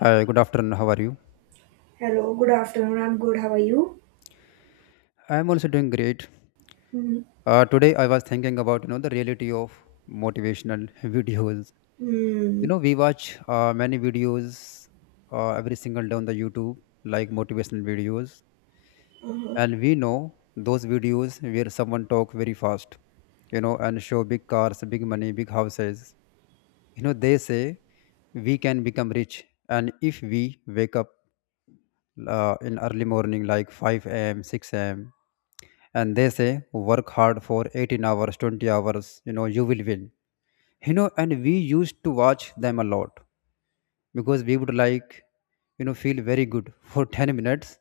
Hi, good afternoon. How are you? Hello, good afternoon. I'm good. How are you? I'm also doing great. Today I was thinking about the reality of motivational videos. Mm-hmm. We watch many videos every single day on the YouTube, like motivational videos, Uh-huh. and we know those videos where someone talk very fast, and show big cars, big money, big houses. They say we can become rich, and if we wake up in early morning like 5 a.m., 6 a.m. and they say work hard for 18 hours, 20 hours, you will win. And we used to watch them a lot because we would like, feel very good for 10 minutes,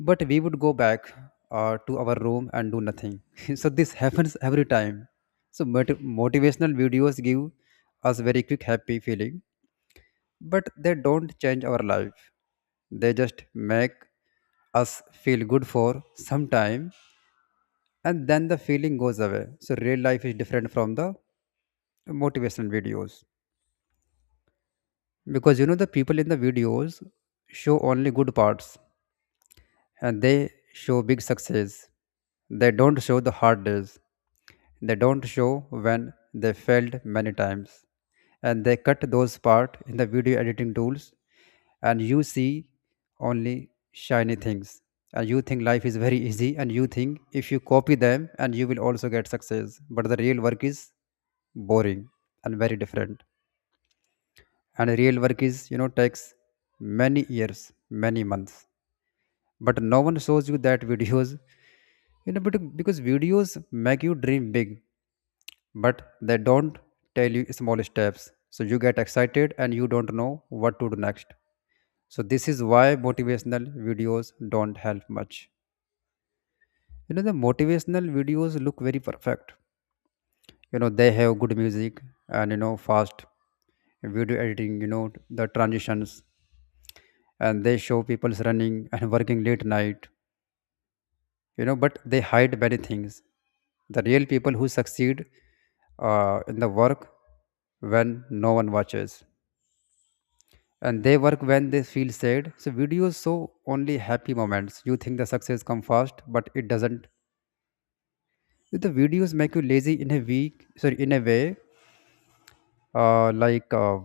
but we would go back to our room and do nothing so this happens every time. So motivational videos give us very quick happy feeling, but they don't change our life. They just make us feel good for some time, and then the feeling goes away. So real life is different from the motivational videos, because the people in the videos show only good parts, and they show big success. They don't show the hard days. They don't show when they failed many times. And they cut those part in the video editing tools, and you see only shiny things. And you think life is very easy, and you think if you copy them and you will also get success. But the real work is boring and very different. And real work is, takes many years, many months. But no one shows you that videos. But because videos make you dream big, but they don't tell you small steps. So you get excited and you don't know what to do next. So this is why motivational videos don't help much. The motivational videos look very perfect. They have good music, and fast video editing, the transitions, and they show people's running and working late night. But they hide many things. The real people who succeed in the work, when no one watches, and they work when they feel sad. So videos show only happy moments. You think the success come fast, but it doesn't. The videos make you lazy in a week, sorry, in a way, uh, like uh,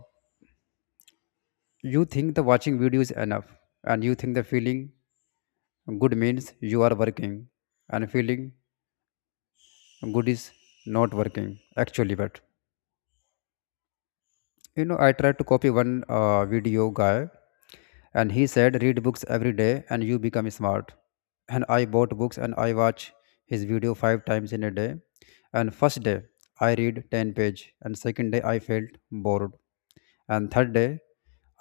you think the watching videos enough, and you think the feeling good means you are working, and feeling good is not working actually. But I tried to copy one video guy, and he said read books every day and you become smart. And I bought books and I watch his video 5 times in a day, and first day I read 10 page, and second day I felt bored, and third day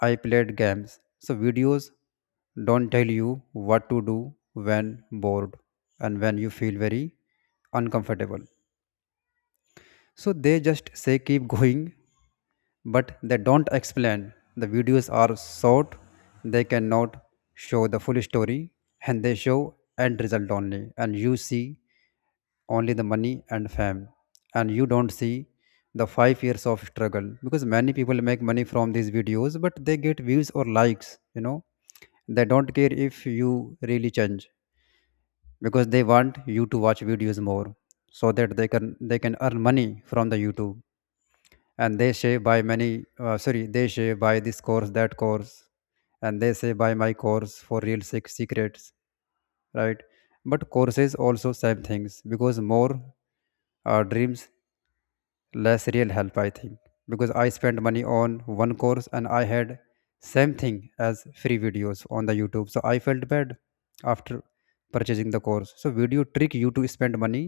I played games. So videos don't tell you what to do when bored, and when you feel very uncomfortable. So they just say keep going, but they don't explain. The videos are short, they cannot show the full story, and they show end result only. And you see only the money and fame, and you don't see the 5 years of struggle, because many people make money from these videos, but they get views or likes, They don't care if you really change, because they want you to watch videos more, so that they can earn money from the youtube. And they say by many sorry, they say by this course, that course, and they say by my course for real secrets, right? But courses also same things, because more dreams, less real help, I think. Because I spent money on one course, and I had same thing as free videos on the youtube. So I felt bad after purchasing the course. So video trick you to spend money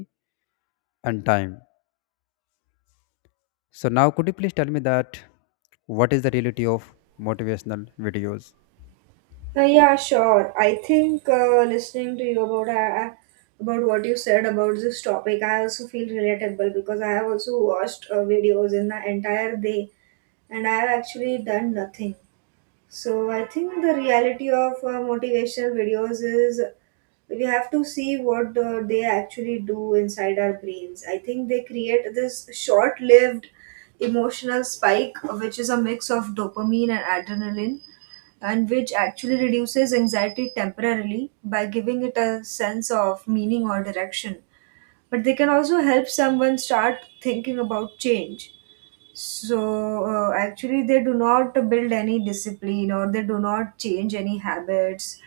and time. So now, could you please tell me that what is the reality of motivational videos? Yeah, sure. I think listening to you about what you said about this topic, I also feel relatable because I have also watched videos in the entire day and I have actually done nothing. So I think the reality of motivational videos is we have to see what they actually do inside our brains. I think they create this short lived emotional spike, which is a mix of dopamine and adrenaline, and which actually reduces anxiety temporarily by giving it a sense of meaning or direction. But they can also help someone start thinking about change, so actually, they do not build any discipline or they do not change any habits.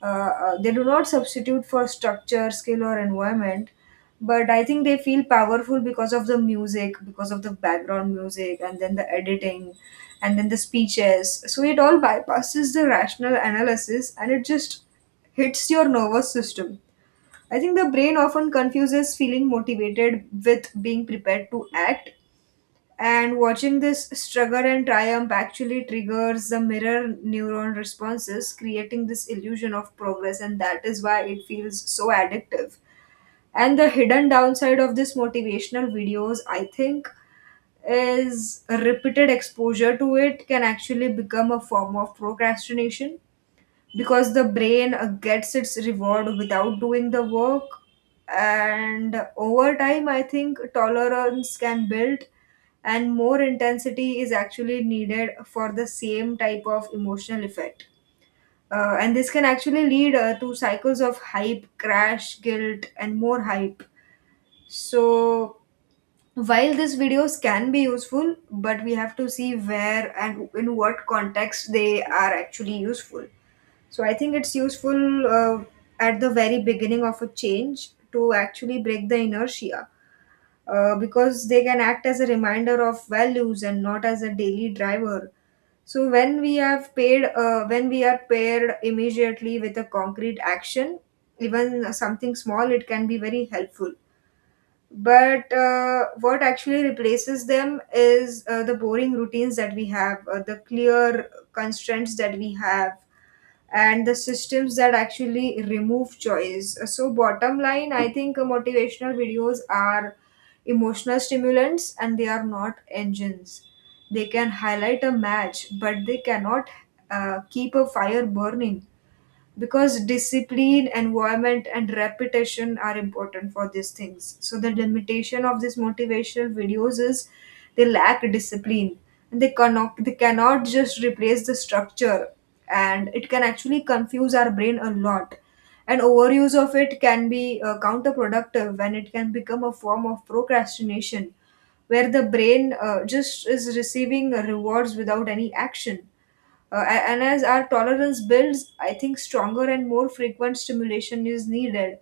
They do not substitute for structure, skill, or environment. But I think they feel powerful because of the music, because of the background music, and then the editing, and then the speeches. So it all bypasses the rational analysis and it just hits your nervous system. I think the brain often confuses feeling motivated with being prepared to act, and watching this struggle and triumph actually triggers the mirror neuron responses, creating this illusion of progress, and that is why it feels so addictive. And the hidden downside of this motivational videos, I think, is a repeated exposure to it can actually become a form of procrastination because the brain gets its reward without doing the work, and over time I think tolerance can build and more intensity is actually needed for the same type of emotional effect. And this can actually lead to cycles of hype, crash, guilt and more hype. So while these videos can be useful, but we have to see where and in what context they are actually useful. So I think it's useful at the very beginning of a change to actually break the inertia, because they can act as a reminder of values and not as a daily driver. So when we have paid, when we are paired immediately with a concrete action, even something small, it can be very helpful. But what actually replaces them is the boring routines that we have, the clear constraints that we have and the systems that actually remove choice. So, bottom line, I think motivational videos are emotional stimulants and they are not engines. They can highlight a match, but they cannot keep a fire burning because discipline, environment and repetition are important for these things. So the limitation of these motivational videos is they lack discipline and they cannot just replace the structure, and it can actually confuse our brain a lot. And overuse of it can be counterproductive when it can become a form of procrastination where the brain just is receiving rewards without any action. And as our tolerance builds, I think stronger and more frequent stimulation is needed,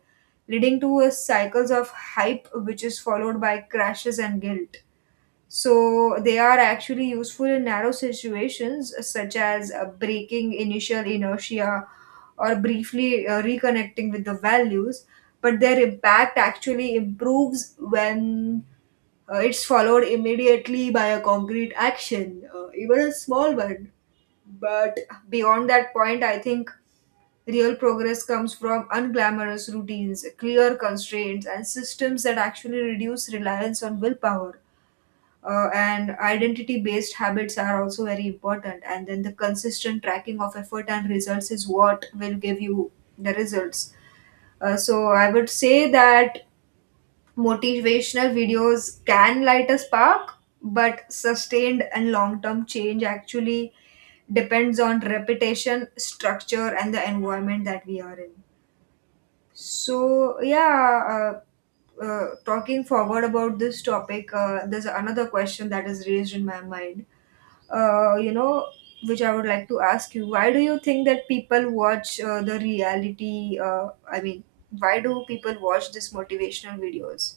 leading to a cycles of hype, which is followed by crashes and guilt. So they are actually useful in narrow situations, such as breaking initial inertia or briefly reconnecting with the values. But their impact actually improves when it's followed immediately by a concrete action, even a small one. But beyond that point, I think real progress comes from unglamorous routines, clear constraints, and systems that actually reduce reliance on willpower. And identity based habits are also very important. And then the consistent tracking of effort and results is what will give you the results. So I would say that motivational videos can light a spark, but sustained and long term change actually depends on reputation, structure, and the environment that we are in. So, yeah, talking forward about this topic, there's another question that is raised in my mind, you know, which I would like to ask you. Why do you think that people watch the reality? I mean, why do people watch these motivational videos?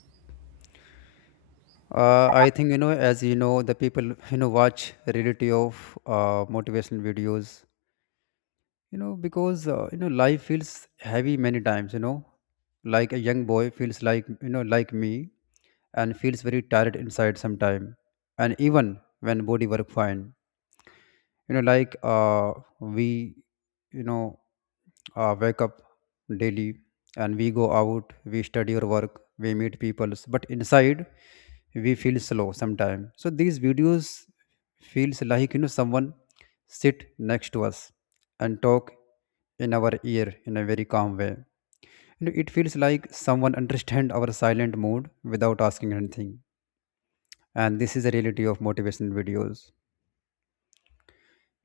I think as you know, the people watch reality of motivational videos. Because life feels heavy many times. You know, like a young boy feels like like me, and feels very tired inside sometime, and even when body work fine, like we, you know wake up daily, and we go out, we study or work, we meet people, but inside we feel slow sometime. So these videos feels like someone sit next to us and talk in our ear in a very calm way. You know, it feels like someone understand our silent mood without asking anything, and this is the reality of motivation videos.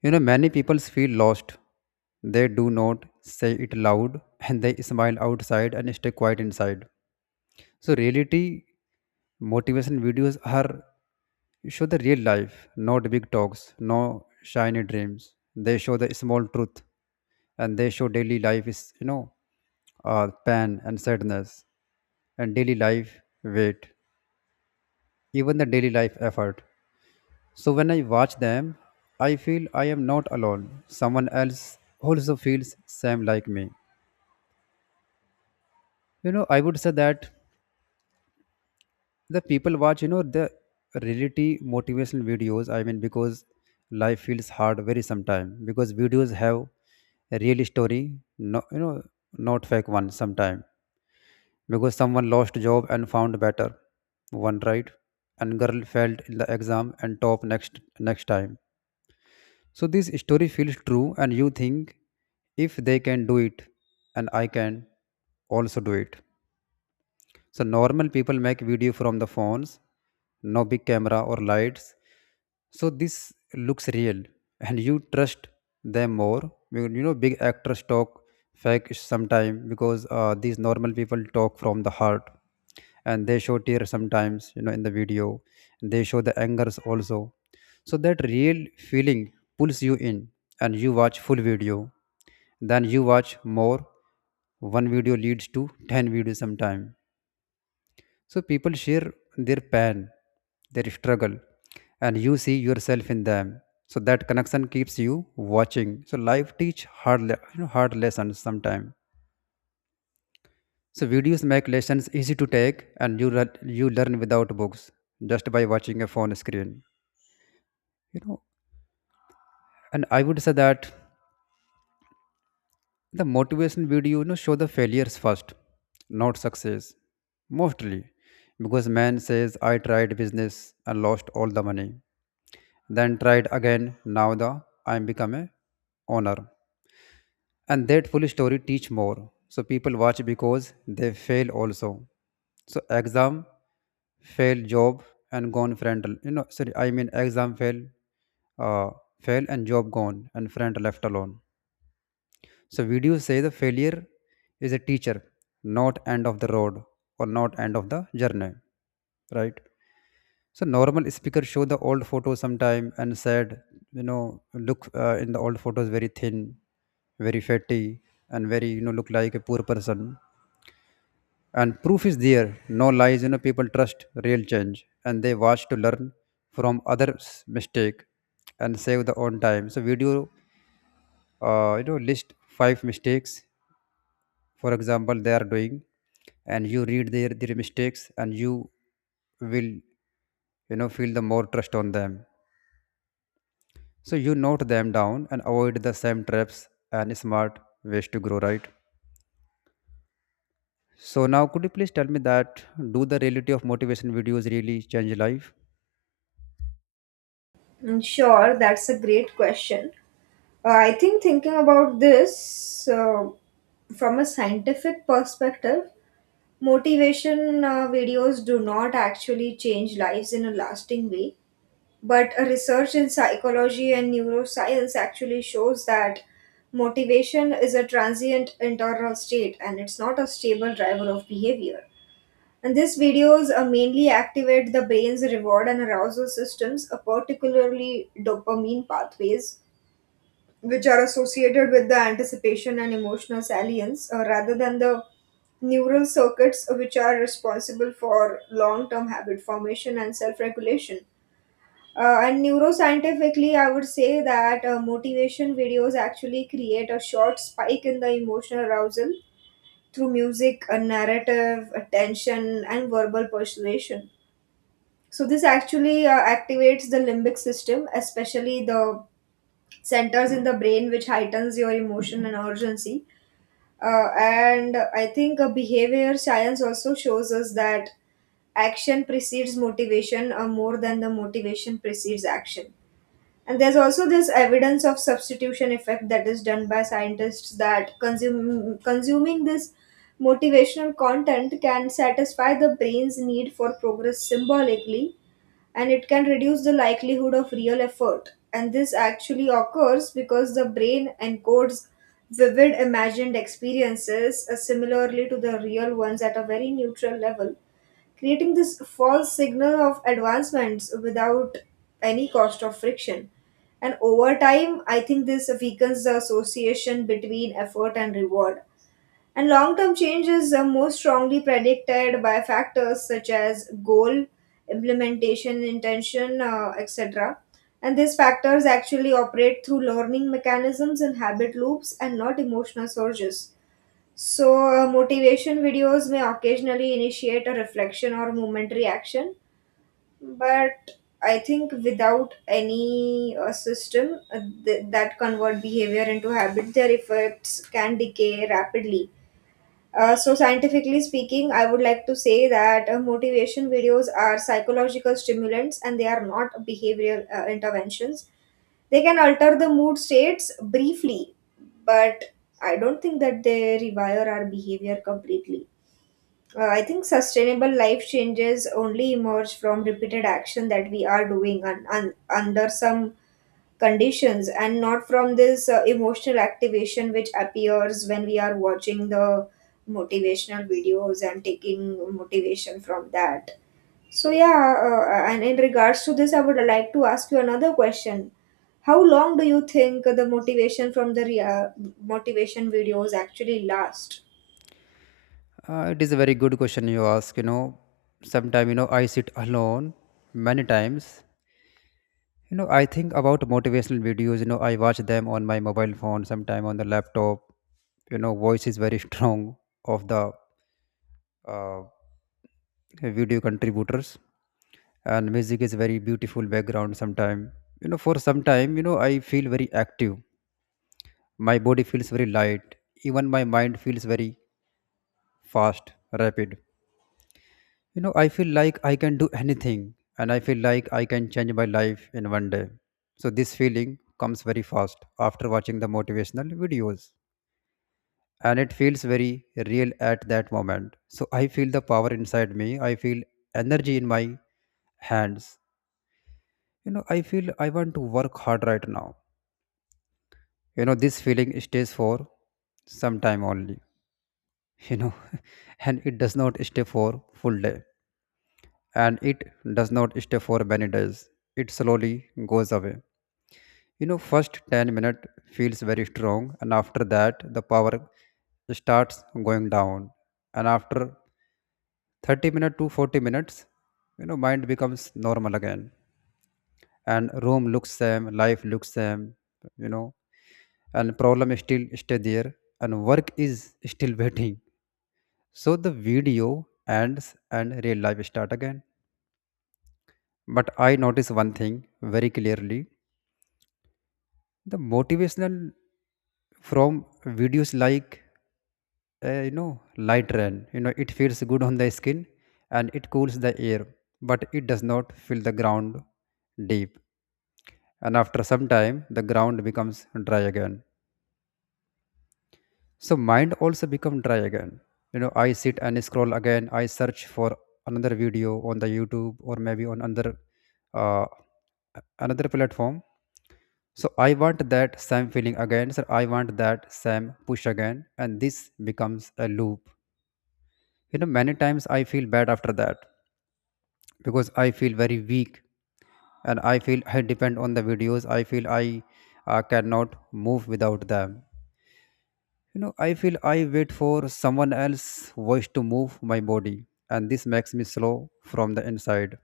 You know, many people feel lost. They do not say it loud and they smile outside and stay quiet inside. So, reality motivation videos are show the real life, not big talks, no shiny dreams. They show the small truth, and they show daily life is, pain and sadness, and daily life weight, even the daily life effort. So when I watch them, I feel I am not alone. Someone else also feels same like me. You know, I would say that the people watch, the reality motivational videos. I mean, because life feels hard very sometime, because videos have a real story, no, not fake one sometime, because someone lost job and found better one, right? And girl failed in the exam and top next time. So this story feels true, and you think if they can do it, and I can also do it. So normal people make video from the phones, no big camera or lights. So this looks real, and you trust them more. Big actors talk fake sometime, because these normal people talk from the heart, and they show tears sometimes. You know, in the video, they show the angers also. So that real feeling pulls you in, and you watch full video. Then you watch more. One video leads to 10 videos sometime. So people share their pain, their struggle, and you see yourself in them. So that connection keeps you watching. So life teach hard, hard lessons sometimes. So videos make lessons easy to take, and you learn without books, just by watching a phone screen. You know, and I would say that the motivation video show the failures first, not success, mostly, because man says I tried business and lost all the money, then tried again, now the I'm become a owner. And that full story teach more. So people watch because they fail also. So exam fail, job and gone friend, sorry, I mean, exam fail uh, fail and job gone and friend left alone. So video say the failure is a teacher, not end of the road or not end of the journey, right? So normal speaker show the old photos sometime and said, look in the old photos very thin, very fatty, and very look like a poor person. And proof is there, no lies. You know, people trust real change, and they watch to learn from others' mistake and save their own time. So video, list 5 mistakes, for example, they are doing, and you read their mistakes, and you will, feel the more trust on them. So you note them down and avoid the same traps, and smart ways to grow, right? So now could you please tell me that do the reality of motivation videos really change life? Mm. Sure, that's a great question. I think thinking about this from a scientific perspective, motivation videos do not actually change lives in a lasting way. But a research in psychology and neuroscience actually shows that motivation is a transient internal state and it's not a stable driver of behavior. And these videos mainly activate the brain's reward and arousal systems, particularly dopamine pathways, which are associated with the anticipation and emotional salience, rather than the neural circuits which are responsible for long term habit formation and self regulation. And neuroscientifically, I would say that motivation videos actually create a short spike in the emotional arousal through music, a narrative, attention, and verbal persuasion. So this actually activates the limbic system, especially the centers in the brain which heightens your emotion and urgency. And I think behavior science also shows us that action precedes motivation more than the motivation precedes action. And there's also this evidence of substitution effect that is done by scientists that consuming this motivational content can satisfy the brain's need for progress symbolically and it can reduce the likelihood of real effort. And this actually occurs because the brain encodes vivid imagined experiences similarly to the real ones at a very neutral level, creating this false signal of advancements without any cost of friction. And over time, I think this weakens the association between effort and reward, and long term changes are most strongly predicted by factors such as goal, implementation, intention, etc. And these factors actually operate through learning mechanisms and habit loops and not emotional surges. So, motivation videos may occasionally initiate a reflection or momentary action, but I think without any system that convert behavior into habit, their effects can decay rapidly. So, scientifically speaking, I would like to say that motivation videos are psychological stimulants and they are not behavioral interventions. They can alter the mood states briefly, but I don't think that they rewire our behavior completely. I think sustainable life changes only emerge from repeated action that we are doing under some conditions, and not from this emotional activation which appears when we are watching the motivational videos and taking motivation from that. So yeah, and in regards to this I would like to ask you another question: how long do you think the motivation from the motivation videos actually last? It is a very good question you ask, Sometime, I sit alone many times. I think about motivational videos, I watch them on my mobile phone, sometime on the laptop. You know, voice is very strong of the uh, video contributors, and music is very beautiful background sometime. You know, for some time, you know, I feel very active. My body feels very light. Even my mind feels very fast, rapid. You know, I feel like I can do anything, and I feel like I can change my life in one day. So this feeling comes very fast after watching the motivational videos, and it feels very real at that moment. So I feel the power inside me. I feel energy in my hands. You know, I feel I want to work hard right now. You know, this feeling stays for some time only, you know, and it does not stay for full day, and it does not stay for many days. It slowly goes away. You know, first 10 minutes feels very strong, and after that the power starts going down. And after 30 minutes to 40 minutes, you know, mind becomes normal again, and room looks same, life looks same, you know, and problem still stay there, and work is still waiting. So the video ends and real life start again. But I notice one thing very clearly. The motivational from videos like you know, light rain, you know, it feels good on the skin and it cools the air, but it does not fill the ground deep. And after some time, the ground becomes dry again. So mind also become dry again. You know, I sit and scroll again. I search for another video on the YouTube, or maybe on another uh, another platform. So I want that same feeling again, so I want that same push again, and this becomes a loop. You know, many times I feel bad after that because I feel very weak, and I feel I depend on the videos. I feel I cannot move without them. You know, I feel I wait for someone else's voice to move my body, and this makes me slow from the inside.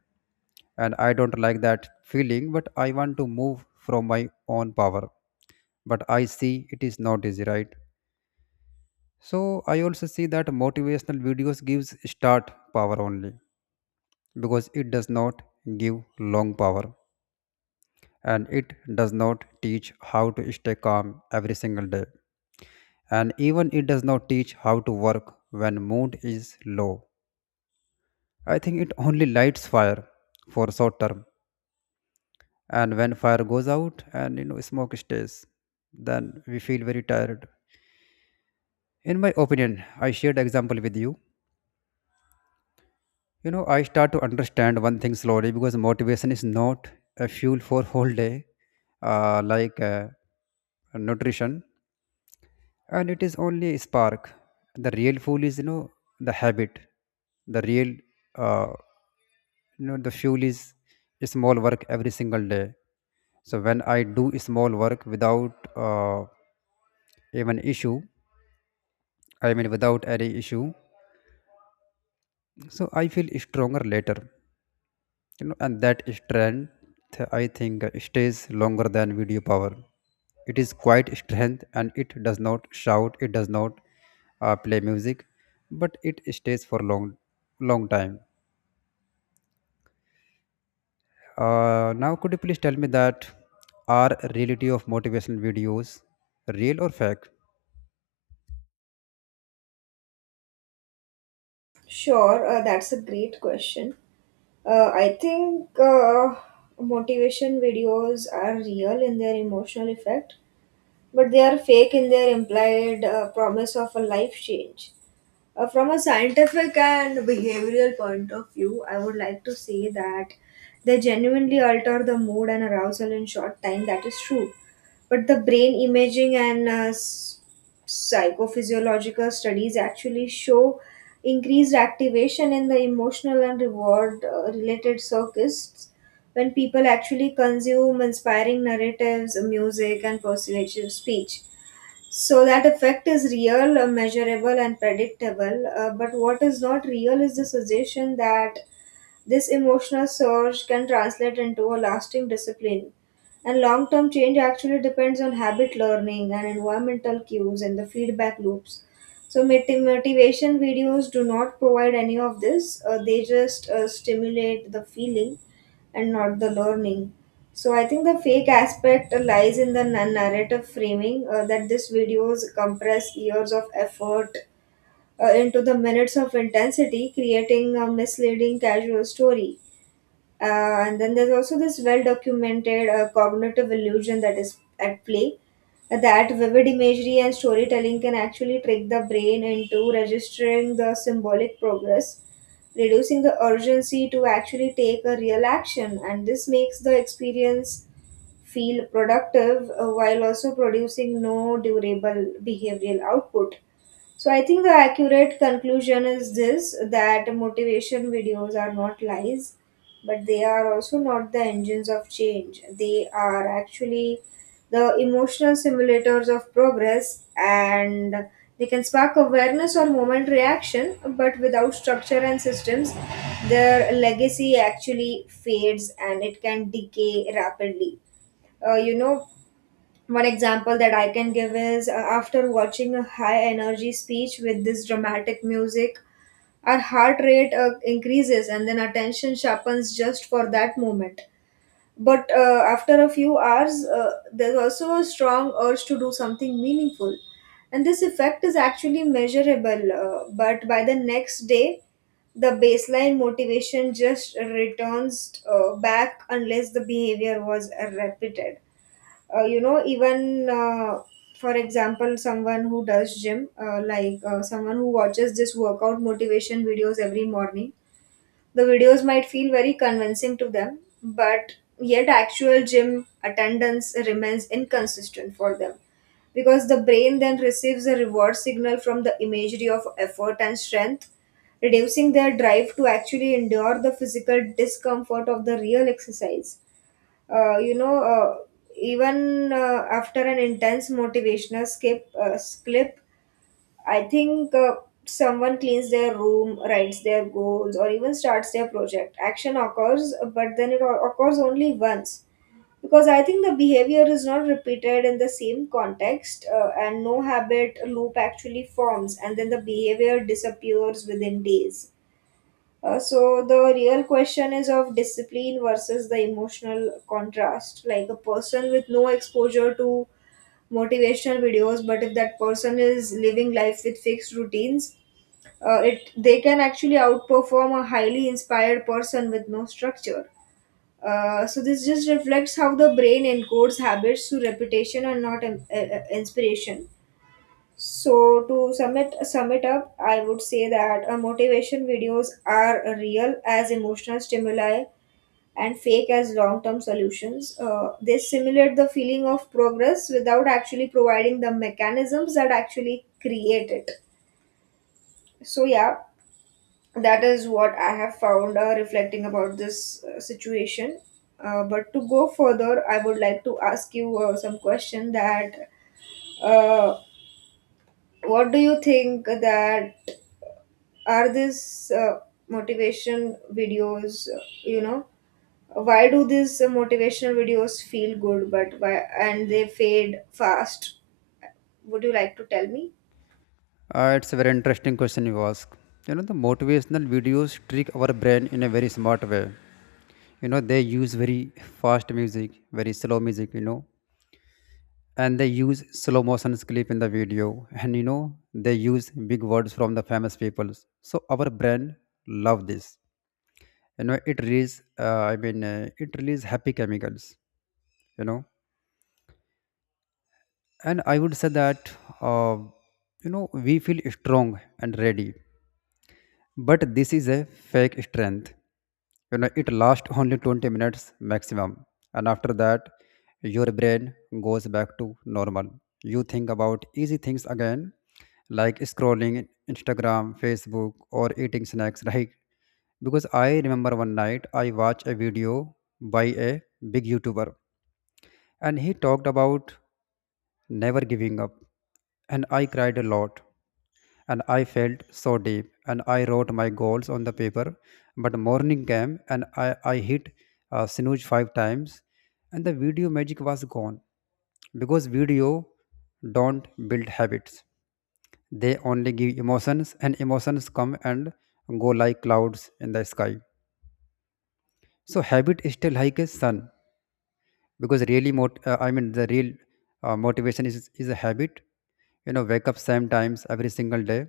And I don't like that feeling, but I want to move from my own power. But I see it is not easy, right? So I also see that motivational videos gives start power only because it does not give long power, and it does not teach how to stay calm every single day, and even it does not teach how to work when mood is low. I think it only lights fire for short term, and when fire goes out and you know smoke stays, then we feel very tired. In my opinion, I shared example with you. You know, I start to understand one thing slowly because motivation is not a fuel for whole day, like nutrition, and it is only a spark. The real fuel is, you know, the habit. The real uh, you know, the fuel is small work every single day. So when I do small work without uh, even issue, I mean without any issue, so I feel stronger later. You know, and that strength, I think, stays longer than video power. It is quite strength, and it does not shout, it does not play music, but it stays for long, long time. Now, could you please tell me that are reality of motivational videos real or fake? Sure, that's a great question. I think motivation videos are real in their emotional effect, but they are fake in their implied promise of a life change. From a scientific and behavioral point of view, I would like to say that they genuinely alter the mood and arousal in short time. That is true. But the brain imaging and psychophysiological studies actually show increased activation in the emotional and reward related circuits when people actually consume inspiring narratives, music, and persuasive speech. So that effect is real, measurable, and predictable. But what is not real is the suggestion that this emotional surge can translate into a lasting discipline. And long term change actually depends on habit learning and environmental cues and the feedback loops. So, motivation videos do not provide any of this; they just stimulate the feeling and not the learning. So I think the fake aspect lies in the narrative framing, that these videos compress years of effort into the minutes of intensity, creating a misleading casual story. And then there's also this well documented cognitive illusion that is at play, that vivid imagery and storytelling can actually trick the brain into registering the symbolic progress, reducing the urgency to actually take a real action. And this makes the experience feel productive while also producing no durable behavioral output. So I think the accurate conclusion is this, that motivation videos are not lies, but they are also not the engines of change. They are actually the emotional simulators of progress, and they can spark awareness or moment reaction, but without structure and systems, their legacy actually fades and it can decay rapidly. You know, one example that I can give is after watching a high energy speech with this dramatic music, our heart rate increases and then attention sharpens just for that moment. But after a few hours, there's also a strong urge to do something meaningful. And this effect is actually measurable, but by the next day, the baseline motivation just returns back unless the behavior was repeated. You know, even for example, someone who does gym, someone who watches this workout motivation videos every morning, the videos might feel very convincing to them, but yet actual gym attendance remains inconsistent for them because the brain then receives a reward signal from the imagery of effort and strength, reducing their drive to actually endure the physical discomfort of the real exercise. uh, you know uh, Even after an intense motivational skip clip, I think someone cleans their room, writes their goals, or even starts their project. Action occurs, but then it occurs only once because I think the behavior is not repeated in the same context, and no habit loop actually forms, and then the behavior disappears within days. So the real question is of discipline versus the emotional contrast. Like a person with no exposure to motivational videos, but if that person is living life with fixed routines, it they can actually outperform a highly inspired person with no structure. So this just reflects how the brain encodes habits through repetition and not inspiration. So to sum it up, I would say that motivation videos are real as emotional stimuli and fake as long-term solutions. They simulate the feeling of progress without actually providing the mechanisms that actually create it. So yeah, that is what I have found reflecting about this situation. But to go further, I would like to ask you some question that uh, what do you think that are these motivation videos, you know, why do these motivational videos feel good, but why, and they fade fast? Would you like to tell me? It's a very interesting question you ask. You know, the motivational videos trick our brain in a very smart way. You know, they use very fast music, very slow music, you know, and they use slow motion clip in the video, and you know, they use big words from the famous people. So our brain love this. You know, it release, it release happy chemicals. You know, and I would say that uh, you know, we feel strong and ready, but this is a fake strength. You know, it lasts only 20 minutes maximum, and after that your brain goes back to normal. You think about easy things again, like scrolling Instagram, Facebook, or eating snacks, right? Because I remember one night I watched a video by a big YouTuber, and he talked about never giving up. And I cried a lot. And I felt so deep. And I wrote my goals on the paper. But morning came and I hit snooze 5 times. And the video magic was gone. Because video don't build habits. They only give emotions, and emotions come and go like clouds in the sky. So habit is still like a sun. Because really mot- I mean the real motivation is a habit. You know, wake up same times every single day,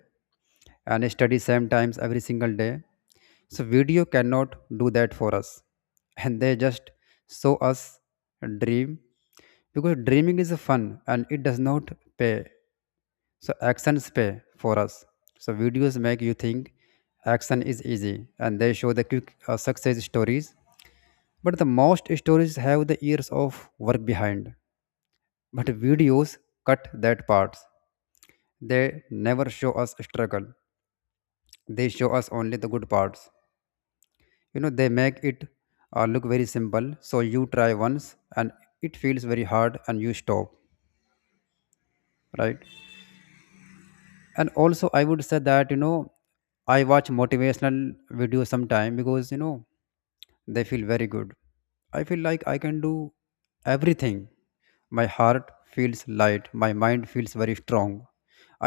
and study same times every single day. So video cannot do that for us, and they just show us a dream. Because dreaming is fun, and it does not pay. So actions pay for us. So videos make you think action is easy, and they show the quick success stories, but the most stories have the years of work behind. But videos cut that parts. They never show us struggle. They show us only the good parts. You know, they make it look very simple. So you try once and it feels very hard and you stop, right? And also, I would say that, you know, I watch motivational videos sometime because, you know, they feel very good. I feel like I can do everything. My heart feels light. My mind feels very strong.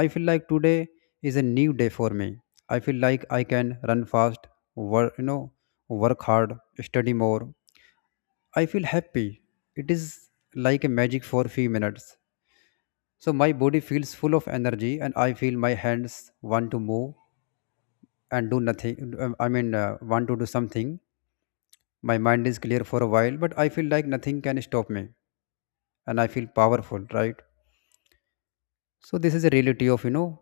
I feel like today is a new day for me. I feel like I can run fast, work, you know, work hard, study more. I feel happy. It is like a magic for few minutes. So my body feels full of energy, and I feel my hands want to move and do nothing. I mean, want to do something. My mind is clear for a while, but I feel like nothing can stop me and I feel powerful, right? So this is a reality of, you know,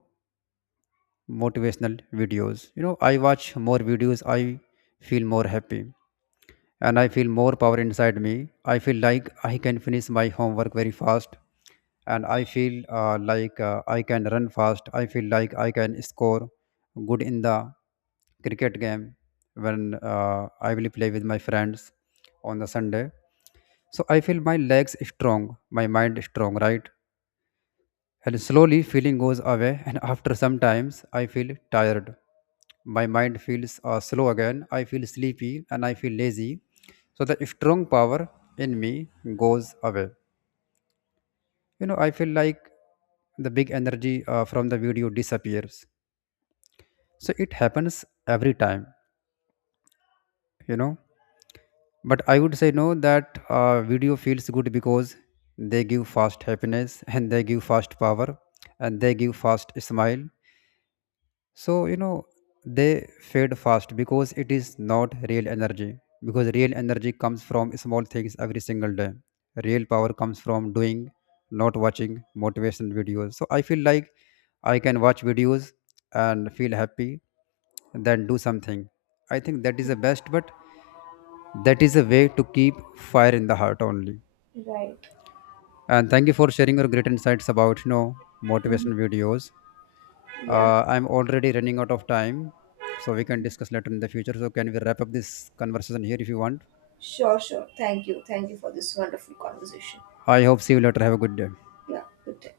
motivational videos. You know, I watch more videos, I feel more happy, and I feel more power inside me. I feel like I can finish my homework very fast, and I feel like I can run fast. I feel like I can score good in the cricket game when I will play with my friends on the Sunday. So I feel my legs strong, my mind strong, right? And slowly feeling goes away, and after some times I feel tired. My mind feels slow again. I feel sleepy and I feel lazy. So the strong power in me goes away. You know, I feel like the big energy from the video disappears. So it happens every time, you know. But I would say no that video feels good because they give fast happiness, and they give fast power, and they give fast smile. So, you know, they fade fast because it is not real energy. Because real energy comes from small things every single day. Real power comes from doing, not watching motivation videos. So, I feel like I can watch videos and feel happy, then do something. I think that is the best, but that is a way to keep fire in the heart only. Right. And thank you for sharing your great insights about, you know, Mhm. motivation videos. Yeah. I'm already running out of time, so we can discuss later in the future. So, can we wrap up this conversation here if you want? Sure, sure, thank you, thank you for this wonderful conversation. I hope see you later. Have a good day. Yeah, good day.